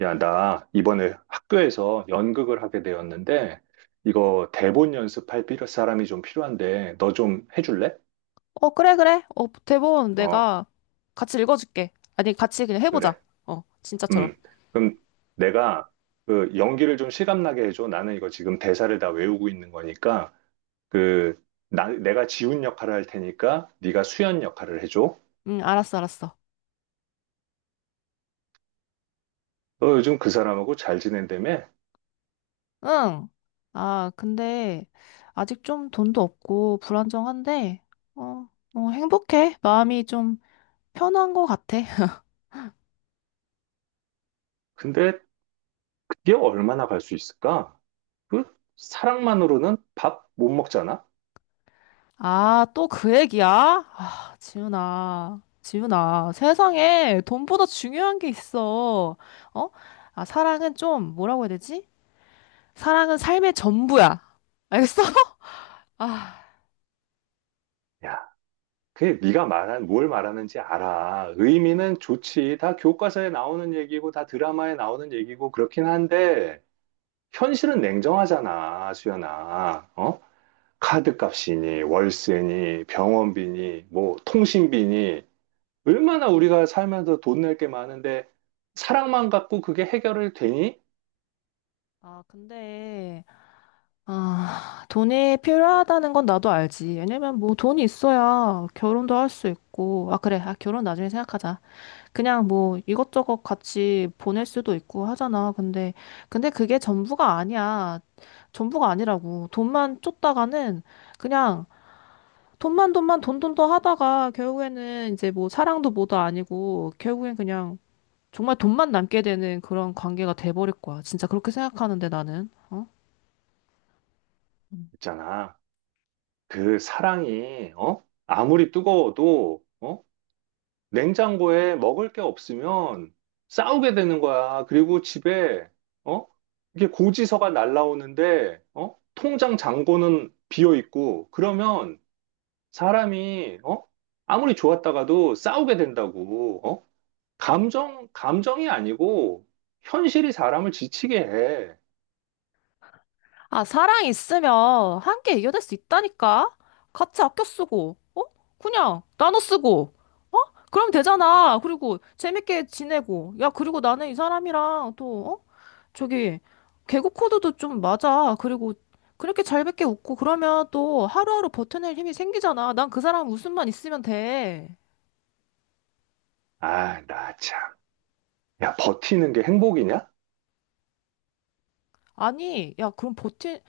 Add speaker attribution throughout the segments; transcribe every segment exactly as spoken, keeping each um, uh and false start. Speaker 1: 야, 나 이번에 학교에서 연극을 하게 되었는데, 이거 대본 연습할 필요, 사람이 좀 필요한데, 너 좀 해줄래?
Speaker 2: 어, 그래, 그래. 어, 대본
Speaker 1: 어,
Speaker 2: 내가 같이 읽어줄게. 아니, 같이 그냥 해보자.
Speaker 1: 그래.
Speaker 2: 어, 진짜처럼.
Speaker 1: 음. 그럼 내가 그 연기를 좀 실감나게 해줘. 나는 이거 지금 대사를 다 외우고 있는 거니까, 그, 나, 내가 지훈 역할을 할 테니까, 네가 수연 역할을 해줘.
Speaker 2: 응, 알았어, 알았어.
Speaker 1: 너 요즘 그 사람하고 잘 지낸다며?
Speaker 2: 응. 아, 근데 아직 좀 돈도 없고 불안정한데, 어, 어, 행복해. 마음이 좀 편한 것 같아.
Speaker 1: 근데 그게 얼마나 갈 수 있을까? 그 사랑만으로는 밥 못 먹잖아?
Speaker 2: 아, 또 그 얘기야? 아, 지훈아. 지훈아, 세상에 돈보다 중요한 게 있어. 어? 아, 사랑은 좀, 뭐라고 해야 되지? 사랑은 삶의 전부야. 알겠어? 아.
Speaker 1: 그게 네가 말한 뭘 말하는지 알아. 의미는 좋지. 다 교과서에 나오는 얘기고 다 드라마에 나오는 얘기고 그렇긴 한데 현실은 냉정하잖아, 수연아. 어? 카드값이니 월세니 병원비니 뭐 통신비니 얼마나 우리가 살면서 돈 낼게 많은데 사랑만 갖고 그게 해결을 되니?
Speaker 2: 아, 근데, 아, 돈이 필요하다는 건 나도 알지. 왜냐면 뭐 돈이 있어야 결혼도 할 수 있고. 아, 그래. 아, 결혼 나중에 생각하자. 그냥 뭐 이것저것 같이 보낼 수도 있고 하잖아. 근데, 근데 그게 전부가 아니야. 전부가 아니라고. 돈만 쫓다가는 그냥 돈만 돈만 돈돈도 하다가 결국에는 이제 뭐 사랑도 뭐도 아니고 결국엔 그냥 정말 돈만 남게 되는 그런 관계가 돼버릴 거야. 진짜 그렇게 생각하는데 나는. 어?
Speaker 1: 있잖아. 그 사랑이 어? 아무리 뜨거워도 어? 냉장고에 먹을 게 없으면 싸우게 되는 거야. 그리고 집에, 어? 이게 고지서가 날라오는데, 어? 통장 잔고는 비어 있고, 그러면 사람이, 어? 아무리 좋았다가도 싸우게 된다고, 어? 감정, 감정이 아니고, 현실이 사람을 지치게 해.
Speaker 2: 아, 사랑 있으면 함께 이겨낼 수 있다니까? 같이 아껴 쓰고, 어? 그냥 나눠 쓰고, 어? 그럼 되잖아. 그리고 재밌게 지내고. 야, 그리고 나는 이 사람이랑 또, 어? 저기, 개그 코드도 좀 맞아. 그리고 그렇게 잘밖에 웃고 그러면 또 하루하루 버텨낼 힘이 생기잖아. 난 그 사람 웃음만 있으면 돼.
Speaker 1: 아, 나 참. 야, 버티는 게 행복이냐?
Speaker 2: 아니, 야, 그럼 버티,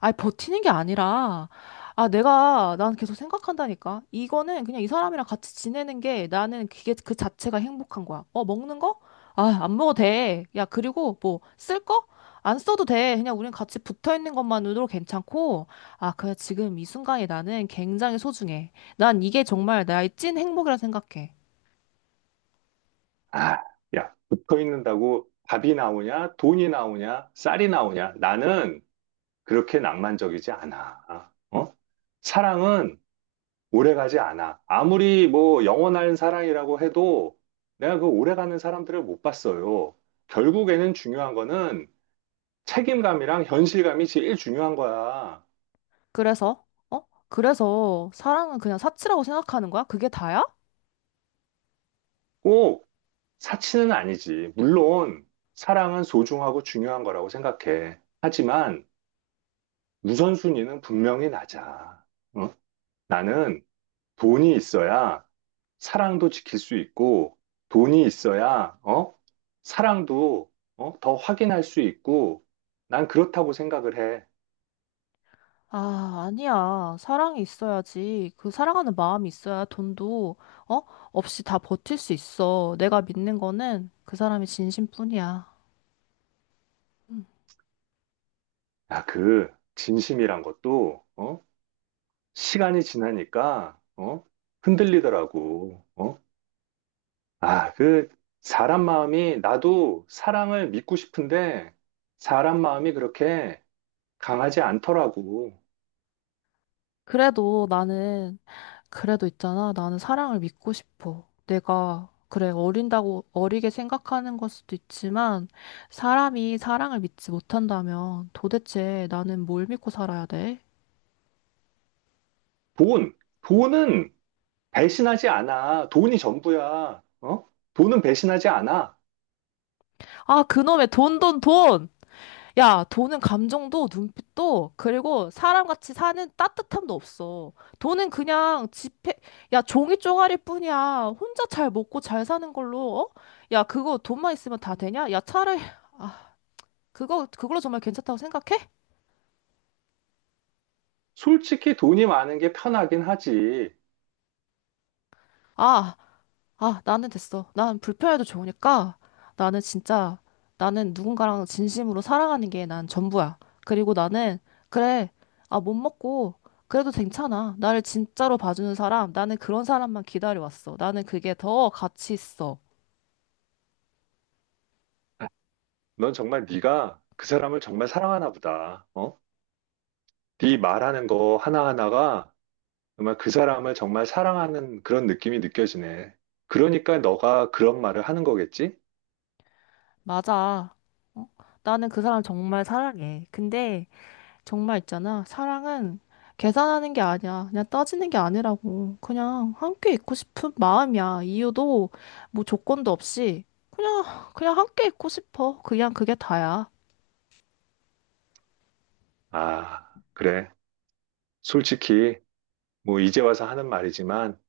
Speaker 2: 아니, 버티는 게 아니라, 아, 내가, 난 계속 생각한다니까. 이거는 그냥 이 사람이랑 같이 지내는 게 나는 그게 그 자체가 행복한 거야. 어, 먹는 거? 아, 안 먹어도 돼. 야, 그리고 뭐, 쓸 거? 안 써도 돼. 그냥 우린 같이 붙어 있는 것만으로 괜찮고, 아, 그냥 지금 이 순간이 나는 굉장히 소중해. 난 이게 정말 나의 찐 행복이라 생각해.
Speaker 1: 아, 야, 붙어 있는다고 밥이 나오냐? 돈이 나오냐? 쌀이 나오냐? 나는 그렇게 낭만적이지 않아. 어? 사랑은 오래가지 않아. 아무리 뭐 영원한 사랑이라고 해도 내가 그 오래가는 사람들을 못 봤어요. 결국에는 중요한 거는 책임감이랑 현실감이 제일 중요한 거야.
Speaker 2: 그래서, 어? 그래서 사랑은 그냥 사치라고 생각하는 거야? 그게 다야?
Speaker 1: 꼭 사치는 아니지. 물론 사랑은 소중하고 중요한 거라고 생각해. 하지만 우선순위는 분명히 낮아. 어? 나는 돈이 있어야 사랑도 지킬 수 있고 돈이 있어야 어? 사랑도 어? 더 확인할 수 있고 난 그렇다고 생각을 해.
Speaker 2: 아, 아니야. 사랑이 있어야지. 그 사랑하는 마음이 있어야 돈도, 어? 없이 다 버틸 수 있어. 내가 믿는 거는 그 사람이 진심뿐이야.
Speaker 1: 야, 그 진심이란 것도 어? 시간이 지나니까 어? 흔들리더라고. 어? 아, 그 사람 마음이 나도 사랑을 믿고 싶은데 사람 마음이 그렇게 강하지 않더라고.
Speaker 2: 그래도 나는, 그래도 있잖아. 나는 사랑을 믿고 싶어. 내가, 그래, 어린다고 어리게 생각하는 걸 수도 있지만, 사람이 사랑을 믿지 못한다면 도대체 나는 뭘 믿고 살아야 돼?
Speaker 1: 돈, 돈은 배신하지 않아. 돈이 전부야. 어? 돈은 배신하지 않아.
Speaker 2: 아, 그놈의 돈, 돈, 돈! 야, 돈은 감정도 눈빛도 그리고 사람같이 사는 따뜻함도 없어. 돈은 그냥 지폐, 야, 종이 쪼가리 뿐이야. 혼자 잘 먹고 잘 사는 걸로, 어? 야, 그거 돈만 있으면 다 되냐? 야, 차라리, 아, 그거, 그걸로 정말 괜찮다고 생각해?
Speaker 1: 솔직히 돈이 많은 게 편하긴 하지.
Speaker 2: 아, 아, 나는 됐어. 난 불편해도 좋으니까 나는 진짜 나는 누군가랑 진심으로 사랑하는 게 난 전부야. 그리고 나는 그래. 아, 못 먹고 그래도 괜찮아. 나를 진짜로 봐주는 사람, 나는 그런 사람만 기다려왔어. 나는 그게 더 가치 있어.
Speaker 1: 넌 정말 네가 그 사람을 정말 사랑하나 보다. 어? 네 말하는 거 하나하나가 정말 그 사람을 정말 사랑하는 그런 느낌이 느껴지네. 그러니까 너가 그런 말을 하는 거겠지?
Speaker 2: 맞아. 어? 나는 그 사람 정말 사랑해. 근데 정말 있잖아. 사랑은 계산하는 게 아니야. 그냥 따지는 게 아니라고. 그냥 함께 있고 싶은 마음이야. 이유도 뭐 조건도 없이 그냥 그냥 함께 있고 싶어. 그냥 그게 다야.
Speaker 1: 아, 그래. 솔직히 뭐 이제 와서 하는 말이지만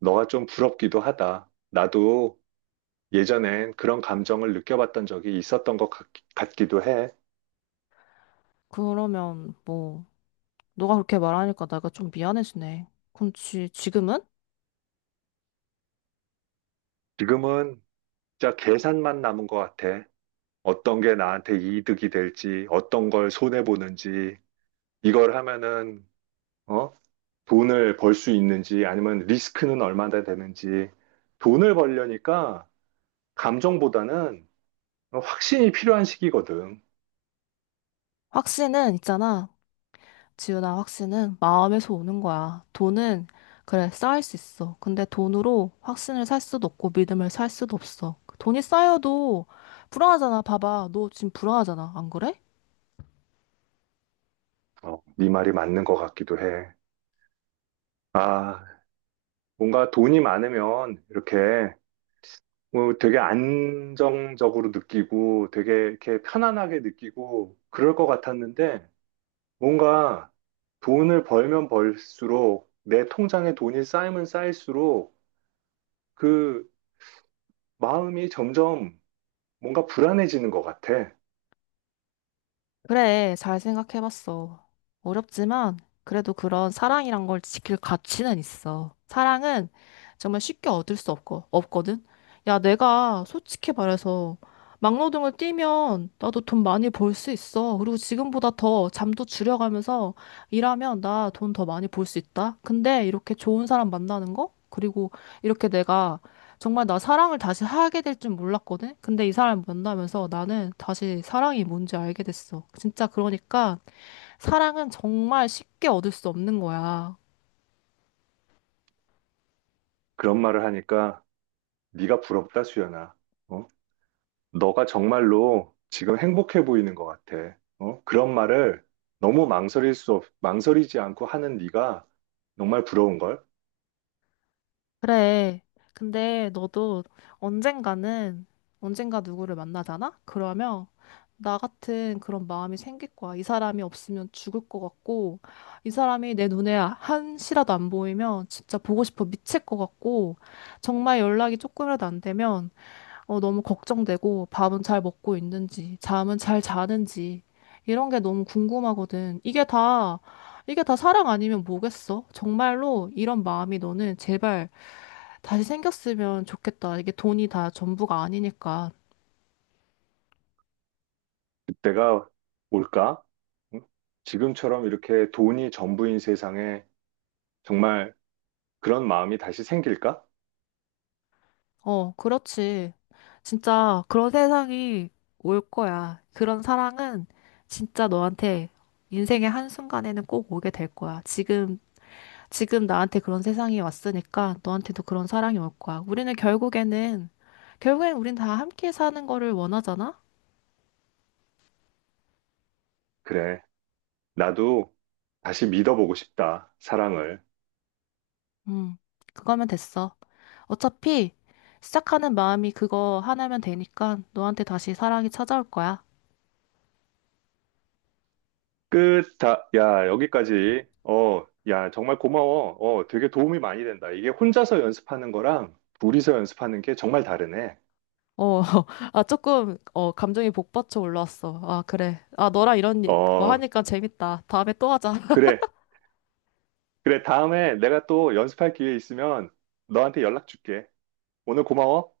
Speaker 1: 너가 좀 부럽기도 하다. 나도 예전엔 그런 감정을 느껴봤던 적이 있었던 것 같, 기도 해.
Speaker 2: 그러면 뭐 너가 그렇게 말하니까 내가 좀 미안해지네. 그럼 지, 지금은?
Speaker 1: 지금은 진짜 계산만 남은 것 같아. 어떤 게 나한테 이득이 될지, 어떤 걸 손해보는지, 이걸 하면은, 어? 돈을 벌 수 있는지, 아니면 리스크는 얼마나 되는지, 돈을 벌려니까 감정보다는 확신이 필요한 시기거든.
Speaker 2: 확신은 있잖아. 지훈아, 확신은 마음에서 오는 거야. 돈은, 그래, 쌓일 수 있어. 근데 돈으로 확신을 살 수도 없고 믿음을 살 수도 없어. 돈이 쌓여도 불안하잖아. 봐봐. 너 지금 불안하잖아. 안 그래?
Speaker 1: 어, 네 말이 맞는 것 같기도 해. 아, 뭔가 돈이 많으면 이렇게 뭐 되게 안정적으로 느끼고 되게 이렇게 편안하게 느끼고 그럴 것 같았는데, 뭔가 돈을 벌면 벌수록 내 통장에 돈이 쌓이면 쌓일수록 그 마음이 점점 뭔가 불안해지는 것 같아.
Speaker 2: 그래, 잘 생각해봤어. 어렵지만, 그래도 그런 사랑이란 걸 지킬 가치는 있어. 사랑은 정말 쉽게 얻을 수 없고, 없거든? 야, 내가 솔직히 말해서, 막노동을 뛰면 나도 돈 많이 벌 수 있어. 그리고 지금보다 더 잠도 줄여가면서 일하면 나 돈 더 많이 벌 수 있다. 근데 이렇게 좋은 사람 만나는 거? 그리고 이렇게 내가 정말 나 사랑을 다시 하게 될 줄 몰랐거든? 근데 이 사람 만나면서 나는 다시 사랑이 뭔지 알게 됐어. 진짜 그러니까 사랑은 정말 쉽게 얻을 수 없는 거야.
Speaker 1: 그런 말을 하니까 네가 부럽다, 수연아. 어? 너가 정말로 지금 행복해 보이는 것 같아. 어? 그런 말을 너무 망설일 수 없, 망설이지 않고 하는 네가 정말 부러운걸?
Speaker 2: 그래. 근데 너도 언젠가는, 언젠가 누구를 만나잖아? 그러면 나 같은 그런 마음이 생길 거야. 이 사람이 없으면 죽을 것 같고, 이 사람이 내 눈에 한시라도 안 보이면 진짜 보고 싶어 미칠 것 같고, 정말 연락이 조금이라도 안 되면 어, 너무 걱정되고 밥은 잘 먹고 있는지, 잠은 잘 자는지, 이런 게 너무 궁금하거든. 이게 다, 이게 다 사랑 아니면 뭐겠어? 정말로 이런 마음이 너는 제발 다시 생겼으면 좋겠다. 이게 돈이 다 전부가 아니니까.
Speaker 1: 그때가 올까? 응? 지금처럼 이렇게 돈이 전부인 세상에 정말 그런 마음이 다시 생길까?
Speaker 2: 어, 그렇지. 진짜 그런 세상이 올 거야. 그런 사랑은 진짜 너한테 인생의 한순간에는 꼭 오게 될 거야. 지금 지금 나한테 그런 세상이 왔으니까 너한테도 그런 사랑이 올 거야. 우리는 결국에는, 결국엔 우린 다 함께 사는 거를 원하잖아?
Speaker 1: 그래. 나도 다시 믿어보고 싶다. 사랑을.
Speaker 2: 음, 그거면 됐어. 어차피 시작하는 마음이 그거 하나면 되니까 너한테 다시 사랑이 찾아올 거야.
Speaker 1: 끝. 다, 야, 여기까지. 어, 야, 정말 고마워. 어, 되게 도움이 많이 된다. 이게 혼자서 연습하는 거랑 둘이서 연습하는 게 정말 다르네.
Speaker 2: 어, 아, 조금, 어, 감정이 복받쳐 올라왔어. 아, 그래. 아, 너랑 이런 거
Speaker 1: 어,
Speaker 2: 하니까 재밌다. 다음에 또 하자.
Speaker 1: 그래. 그래. 다음에 내가 또 연습할 기회 있으면 너한테 연락 줄게. 오늘 고마워.